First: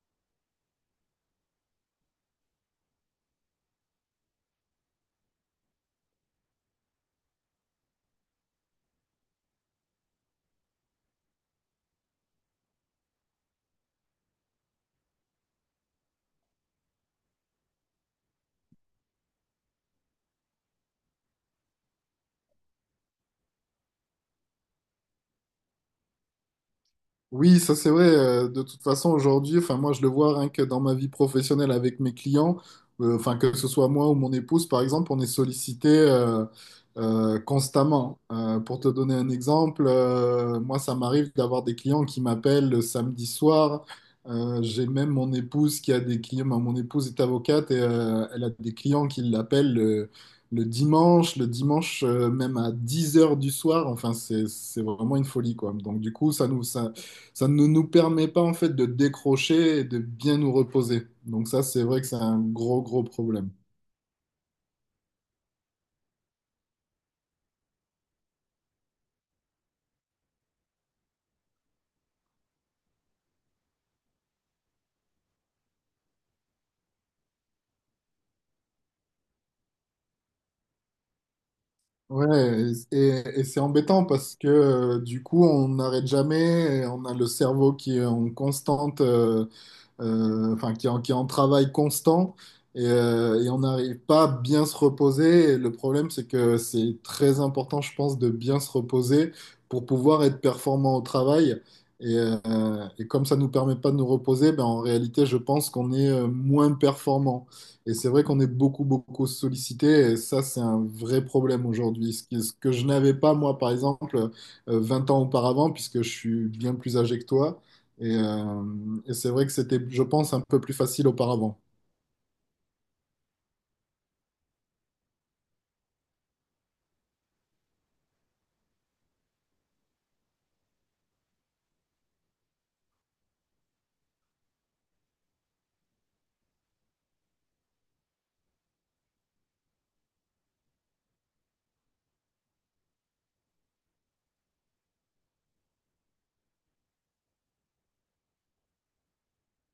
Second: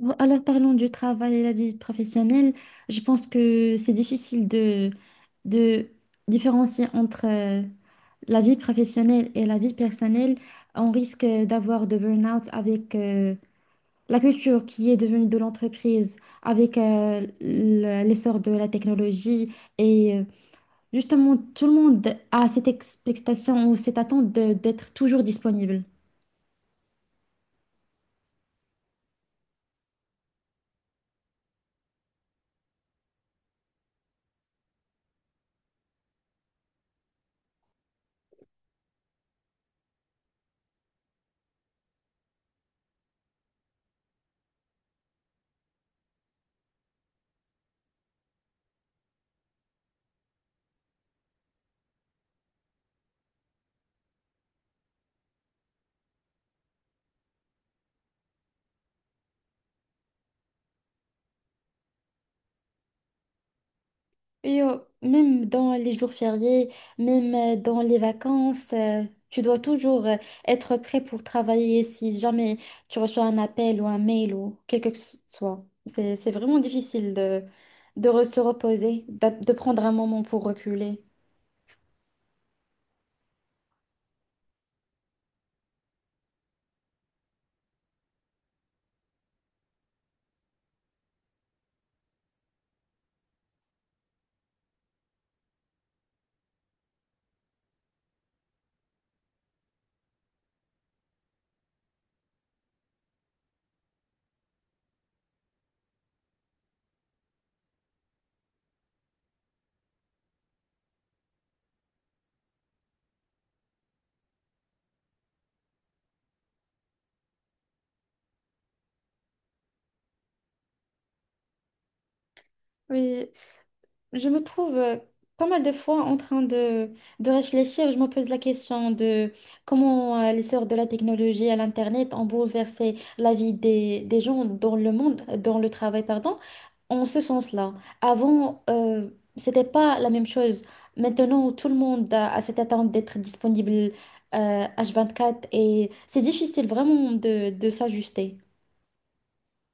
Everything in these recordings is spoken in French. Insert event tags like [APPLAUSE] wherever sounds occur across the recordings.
Bon, alors parlons du travail et la vie professionnelle. Je pense que c'est difficile de différencier entre la vie professionnelle et la vie personnelle. On risque d'avoir de burn-out avec la culture qui est devenue de l'entreprise, avec l'essor de la technologie. Et euh, Justement, tout le monde a cette expectation ou cette attente d'être toujours disponible. Oui, ça c'est vrai. De toute façon, aujourd'hui, enfin moi je le vois rien que dans ma vie professionnelle avec mes clients, enfin que ce soit moi ou mon épouse par exemple, on est sollicité constamment. Pour te donner un exemple, moi ça m'arrive d'avoir des clients qui m'appellent le samedi soir. J'ai même mon épouse qui a des clients. Ben, mon épouse est avocate et elle a des clients qui l'appellent le dimanche, le dimanche même à 10 heures du soir. Enfin, c'est vraiment une folie, quoi. Donc, du coup, ça ne nous permet pas en fait de décrocher et de bien nous reposer. Donc ça, c'est vrai que c'est un gros, gros problème. Et même dans les jours fériés, même dans les vacances, tu dois toujours être prêt pour travailler si jamais tu reçois un appel ou un mail ou quel que ce soit. C'est vraiment difficile de se reposer, de prendre un moment pour reculer. Ouais, et c'est embêtant parce que du coup, on n'arrête jamais, et on a le cerveau qui est en constante enfin, qui est en travail constant et on n'arrive pas à bien se reposer. Et le problème, c'est que c'est très important, je pense, de bien se reposer pour pouvoir être performant au travail. Et comme ça nous permet pas de nous reposer, ben, en réalité, je pense qu'on est moins performant. Et c'est vrai qu'on est beaucoup, beaucoup sollicité. Et ça, c'est un vrai problème aujourd'hui. Ce que je n'avais pas, moi, par exemple, 20 ans auparavant, puisque je suis bien plus âgé que toi. Et, euh, et c'est vrai que c'était, je pense, un peu plus facile auparavant. Oui, je me trouve pas mal de fois en train de réfléchir. Je me pose la question de comment l'essor de la technologie à l'Internet ont bouleversé la vie des gens dans le monde, dans le travail, pardon, en ce sens-là. Avant, c'était pas la même chose. Maintenant, tout le monde a cette attente d'être disponible H24 et c'est difficile vraiment de s'ajuster.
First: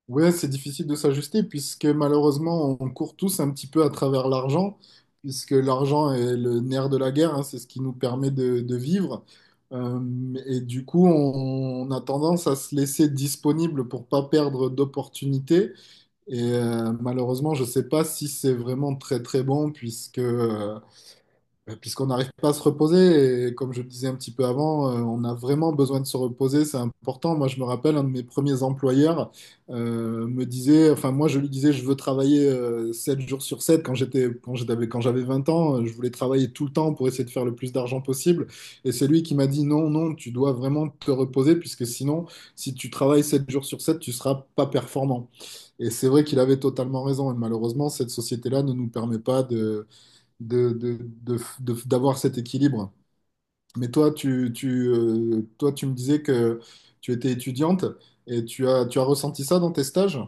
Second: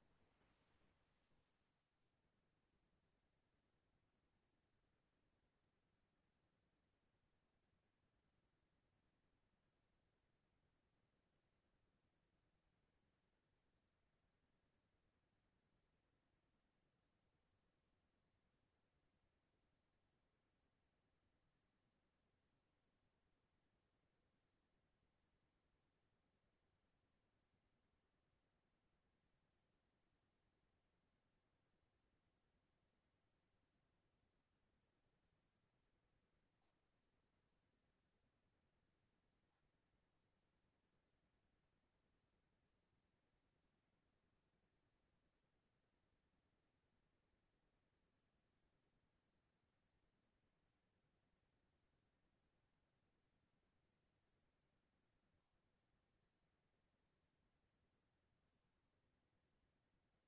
Ouais, c'est difficile de s'ajuster puisque malheureusement, on court tous un petit peu à travers l'argent, puisque l'argent est le nerf de la guerre, hein, c'est ce qui nous permet de vivre. Et du coup, on a tendance à se laisser disponible pour pas perdre d'opportunités. Et malheureusement, je sais pas si c'est vraiment très très bon puisque bah, puisqu'on n'arrive pas à se reposer, et comme je le disais un petit peu avant, on a vraiment besoin de se reposer, c'est important. Moi, je me rappelle, un de mes premiers employeurs me disait, enfin, moi, je lui disais, je veux travailler 7 jours sur sept quand quand j'avais 20 ans, je voulais travailler tout le temps pour essayer de faire le plus d'argent possible. Et c'est lui qui m'a dit, non, non, tu dois vraiment te reposer, puisque sinon, si tu travailles 7 jours sur 7, tu seras pas performant. Et c'est vrai qu'il avait totalement raison. Et malheureusement, cette société-là ne nous permet pas d'avoir cet équilibre. Mais toi, tu me disais que tu étais étudiante et tu as ressenti ça dans tes stages?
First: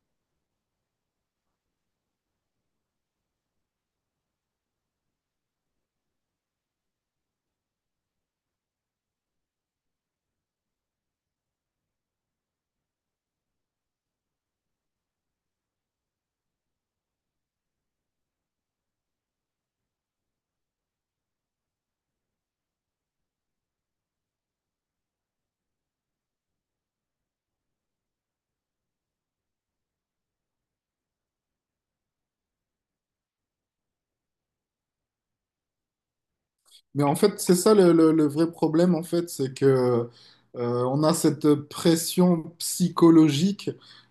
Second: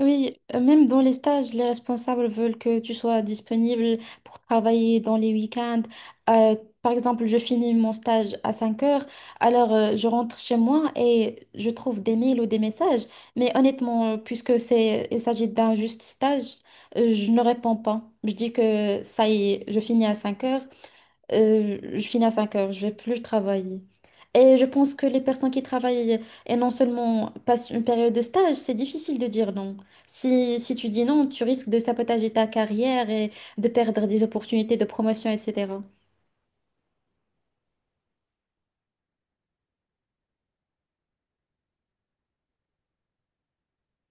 Oui, même dans les stages, les responsables veulent que tu sois disponible pour travailler dans les week-ends. Euh, Par exemple, je finis mon stage à 5 heures, alors je rentre chez moi et je trouve des mails ou des messages. Mais honnêtement, puisque il s'agit d'un juste stage, je ne réponds pas. Je dis que ça y est, je finis à 5 heures, je finis à 5 heures, je vais plus travailler. Et je pense que les personnes qui travaillent et non seulement passent une période de stage, c'est difficile de dire non. Si tu dis non, tu risques de sabotager ta carrière et de perdre des opportunités de promotion, etc. Mais en fait, c'est ça le vrai problème, en fait, c'est que on a cette pression psychologique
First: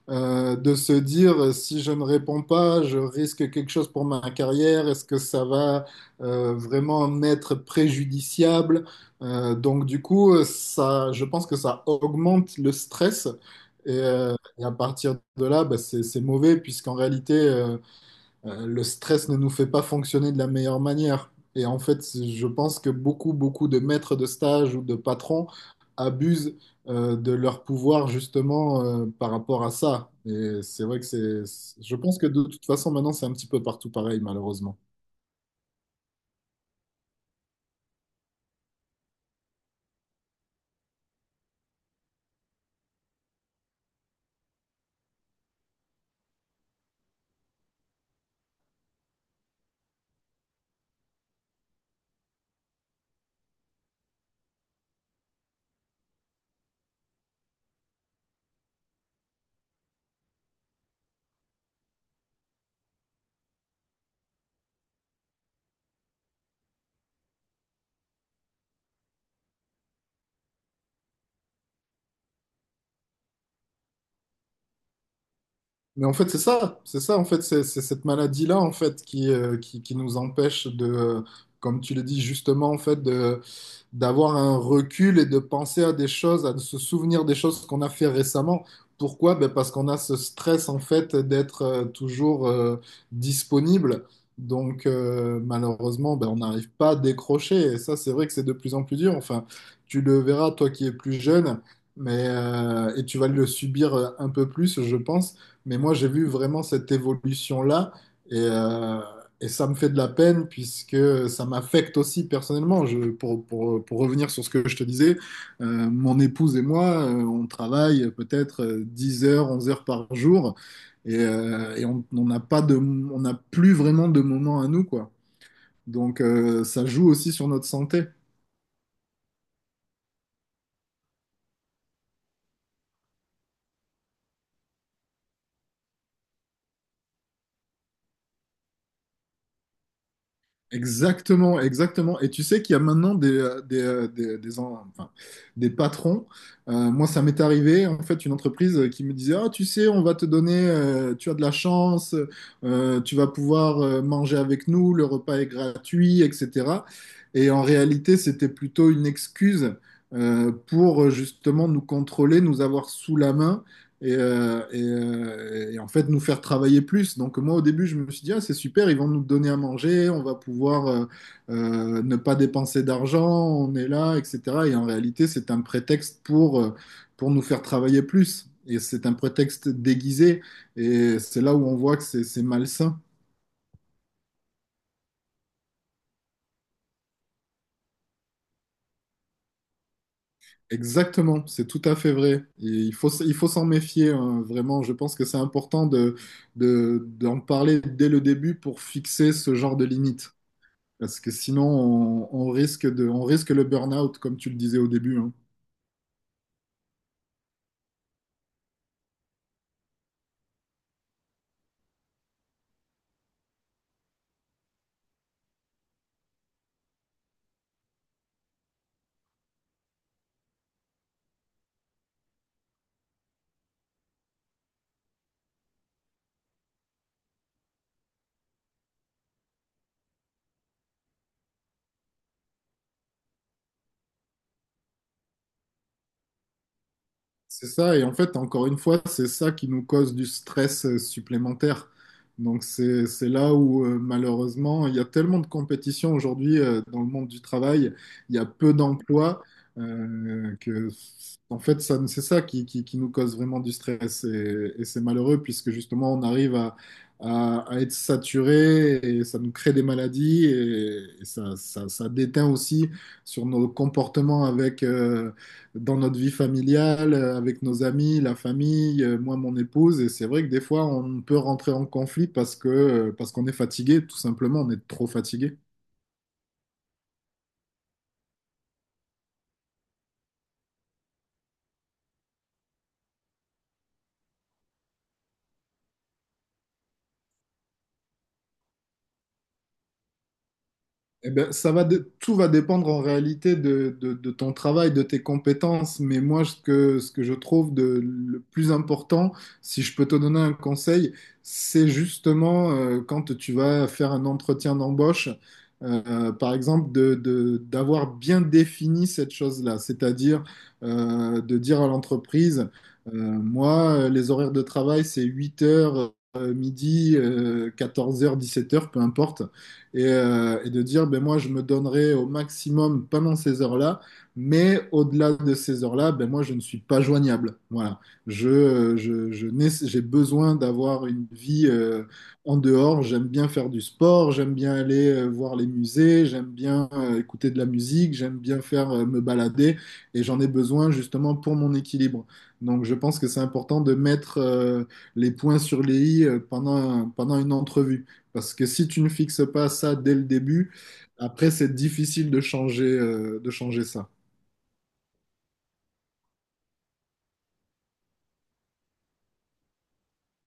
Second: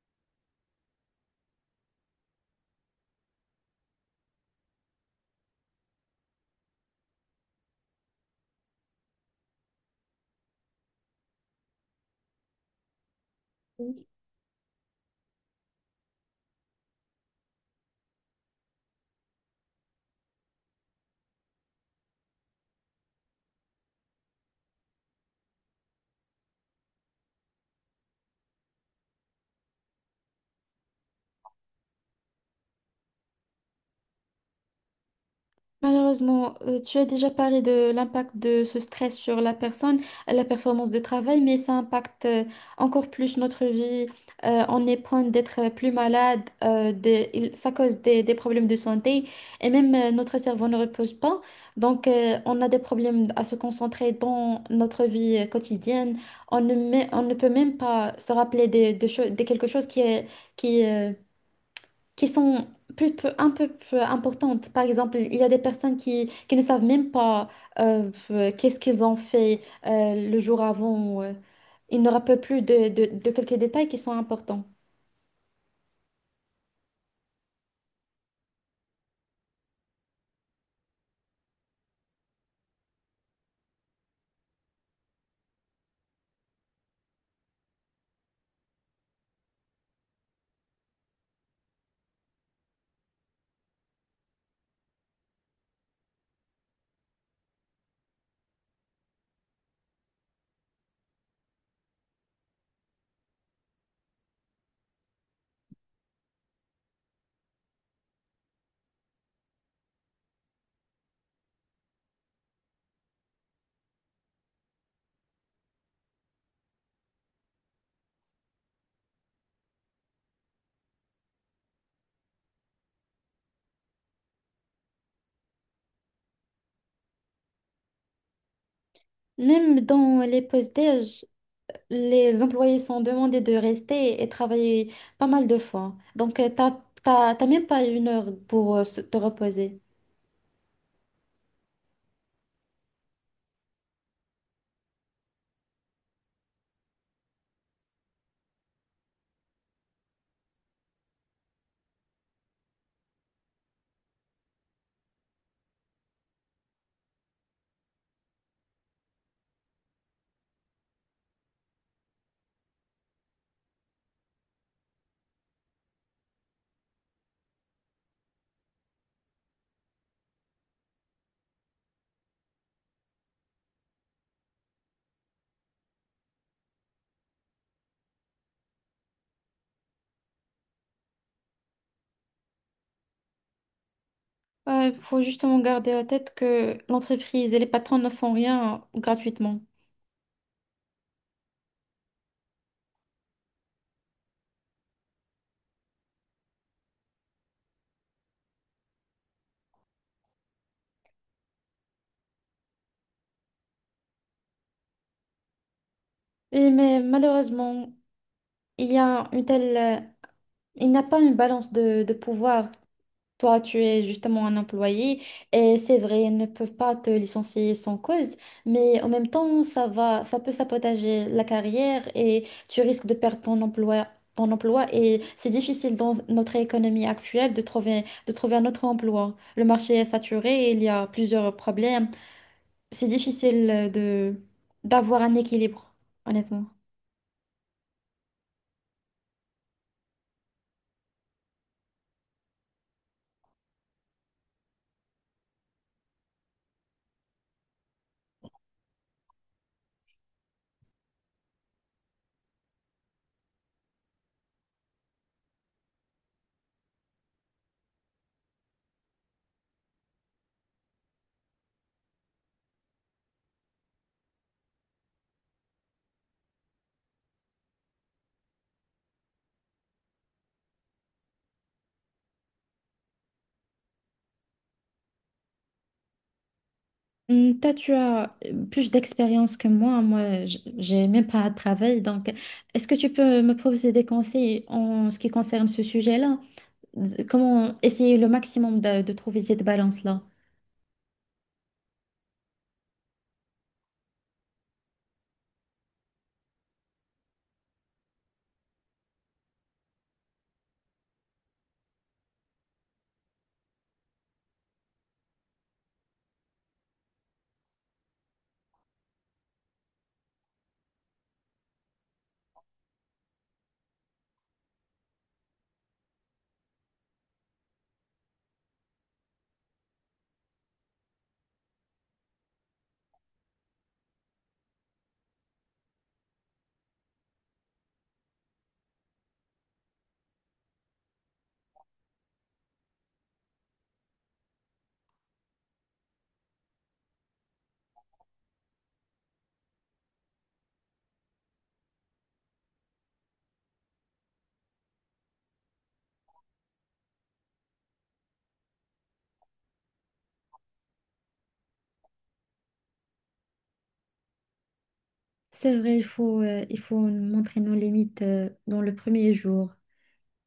de se dire si je ne réponds pas, je risque quelque chose pour ma carrière, est-ce que ça va vraiment m'être préjudiciable? Donc du coup, ça, je pense que ça augmente le stress et à partir de là, bah, c'est mauvais puisqu'en réalité le stress ne nous fait pas fonctionner de la meilleure manière. Et en fait, je pense que beaucoup, beaucoup de maîtres de stage ou de patrons abusent de leur pouvoir justement par rapport à ça. Et c'est vrai que c'est. Je pense que de toute façon, maintenant, c'est un petit peu partout pareil, malheureusement. Malheureusement, tu as déjà parlé de l'impact de ce stress sur la personne, la performance de travail, mais ça impacte encore plus notre vie. On est prone d'être plus malade, ça cause des problèmes de santé et même notre cerveau ne repose pas. Donc, on a des problèmes à se concentrer dans notre vie quotidienne. On ne peut même pas se rappeler de quelque chose qui qui, euh, qui sont un peu plus importantes. Par exemple, il y a des personnes qui ne savent même pas qu'est-ce qu'ils ont fait le jour avant. Ils ne rappellent plus de quelques détails qui sont importants. Mais en fait, c'est ça, en fait, c'est cette maladie-là, en fait, qui nous empêche comme tu l'as dit justement, en fait, de d'avoir un recul et de penser à des choses, à se souvenir des choses qu'on a fait récemment. Pourquoi? Ben parce qu'on a ce stress en fait d'être toujours disponible. Donc malheureusement, ben, on n'arrive pas à décrocher. Et ça, c'est vrai que c'est de plus en plus dur. Enfin, tu le verras, toi qui es plus jeune, mais et tu vas le subir un peu plus, je pense. Mais moi, j'ai vu vraiment cette évolution-là. Et, euh, et ça me fait de la peine puisque ça m'affecte aussi personnellement. Pour revenir sur ce que je te disais, mon épouse et moi, on travaille peut-être 10 heures, 11 heures par jour et on n'a pas de, on n'a plus vraiment de moments à nous, quoi. Donc ça joue aussi sur notre santé. Même dans les postes, déj les employés sont demandés de rester et travailler pas mal de fois. Donc, t'as même pas une heure pour te reposer. Exactement, exactement. Et tu sais qu'il y a maintenant des patrons. Moi, ça m'est arrivé, en fait, une entreprise qui me disait, ah, tu sais, on va te donner, tu as de la chance, tu vas pouvoir manger avec nous, le repas est gratuit, etc. Et en réalité, c'était plutôt une excuse pour justement nous contrôler, nous avoir sous la main et en fait nous faire travailler plus. Donc moi au début je me suis dit ah, c'est super, ils vont nous donner à manger, on va pouvoir ne pas dépenser d'argent, on est là, etc. Et en réalité c'est un prétexte pour nous faire travailler plus. Et c'est un prétexte déguisé et c'est là où on voit que c'est malsain. Il faut justement garder à tête que l'entreprise et les patrons ne font rien gratuitement. Exactement, c'est tout à fait vrai. Et il faut s'en méfier, hein, vraiment. Je pense que c'est important d'en parler dès le début pour fixer ce genre de limite. Parce que sinon, on risque le burn-out, comme tu le disais au début, hein. Oui, mais malheureusement, il y a une il n'y a pas une balance de pouvoir. Toi, tu es justement un employé et c'est vrai, ils ne peuvent pas te licencier sans cause, mais en même temps, ça peut sabotager la carrière et tu risques de perdre ton emploi et c'est difficile dans notre économie actuelle de de trouver un autre emploi. Le marché est saturé, il y a plusieurs problèmes. C'est difficile d'avoir un équilibre, honnêtement. C'est ça, et en fait, encore une fois, c'est ça qui nous cause du stress supplémentaire. Donc c'est là où malheureusement, il y a tellement de compétition aujourd'hui dans le monde du travail, il y a peu d'emplois que en fait, ça, c'est ça qui nous cause vraiment du stress. Et c'est malheureux puisque justement, on arrive à être saturé et ça nous crée des maladies et ça déteint aussi sur nos comportements dans notre vie familiale, avec nos amis, la famille, moi, mon épouse. Et c'est vrai que des fois, on peut rentrer en conflit parce qu'on est fatigué, tout simplement, on est trop fatigué. Hmm. Toi, tu as plus d'expérience que moi. Moi, j'ai même pas de travail. Donc, est-ce que tu peux me proposer des conseils en ce qui concerne ce sujet-là? Comment essayer le maximum de trouver cette balance-là? Eh ben, tout va dépendre en réalité de ton travail, de tes compétences. Mais moi, ce que je trouve le plus important, si je peux te donner un conseil, c'est justement quand tu vas faire un entretien d'embauche, par exemple, d'avoir bien défini cette chose-là. C'est-à-dire de dire à l'entreprise, moi, les horaires de travail, c'est 8 heures, midi, 14 heures, 17 heures, peu importe et de dire, ben moi, je me donnerai au maximum pendant ces heures-là, mais au-delà de ces heures-là, ben moi, je ne suis pas joignable. Voilà. Je n'ai- J'ai besoin d'avoir une vie en dehors. J'aime bien faire du sport, j'aime bien aller voir les musées, j'aime bien écouter de la musique, j'aime bien faire me balader, et j'en ai besoin justement pour mon équilibre. Donc, je pense que c'est important de mettre les points sur les i pendant une entrevue. Parce que si tu ne fixes pas ça dès le début, après, c'est difficile de changer ça. C'est vrai, il faut montrer nos limites, dans le premier jour.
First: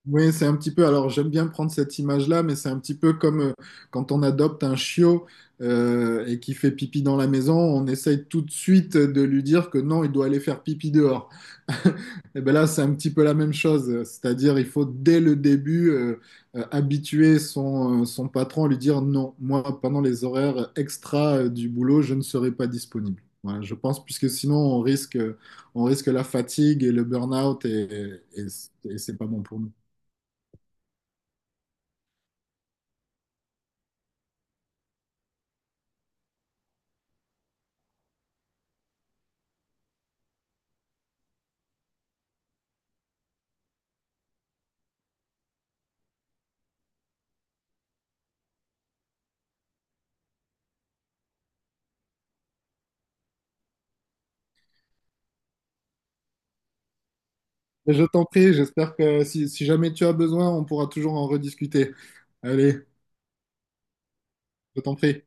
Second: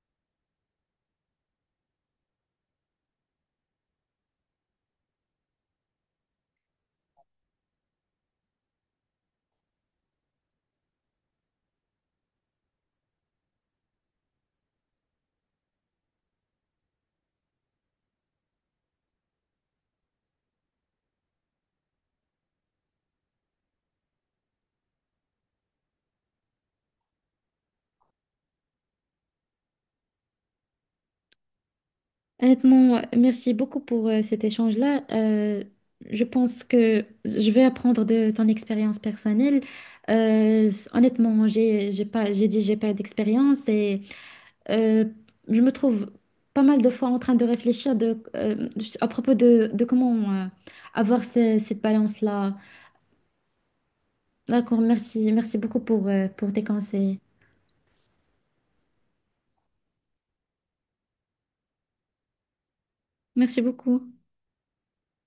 Oui, c'est un petit peu, alors j'aime bien prendre cette image-là, mais c'est un petit peu comme quand on adopte un chiot et qui fait pipi dans la maison, on essaye tout de suite de lui dire que non, il doit aller faire pipi dehors. [LAUGHS] Et bien là, c'est un petit peu la même chose, c'est-à-dire il faut dès le début habituer son patron à lui dire non, moi pendant les horaires extra du boulot, je ne serai pas disponible. Voilà, je pense, puisque sinon on risque la fatigue et le burn-out et c'est pas bon pour nous. Honnêtement, merci beaucoup pour cet échange-là. Je pense que je vais apprendre de ton expérience personnelle. Honnêtement, j'ai dit j'ai pas d'expérience et euh, je me trouve pas mal de fois en train de réfléchir à propos de comment avoir cette balance-là. D'accord, merci beaucoup pour tes conseils. Mais je t'en prie, j'espère que si jamais tu as besoin, on pourra toujours en rediscuter. Allez, Merci beaucoup. je t'en prie.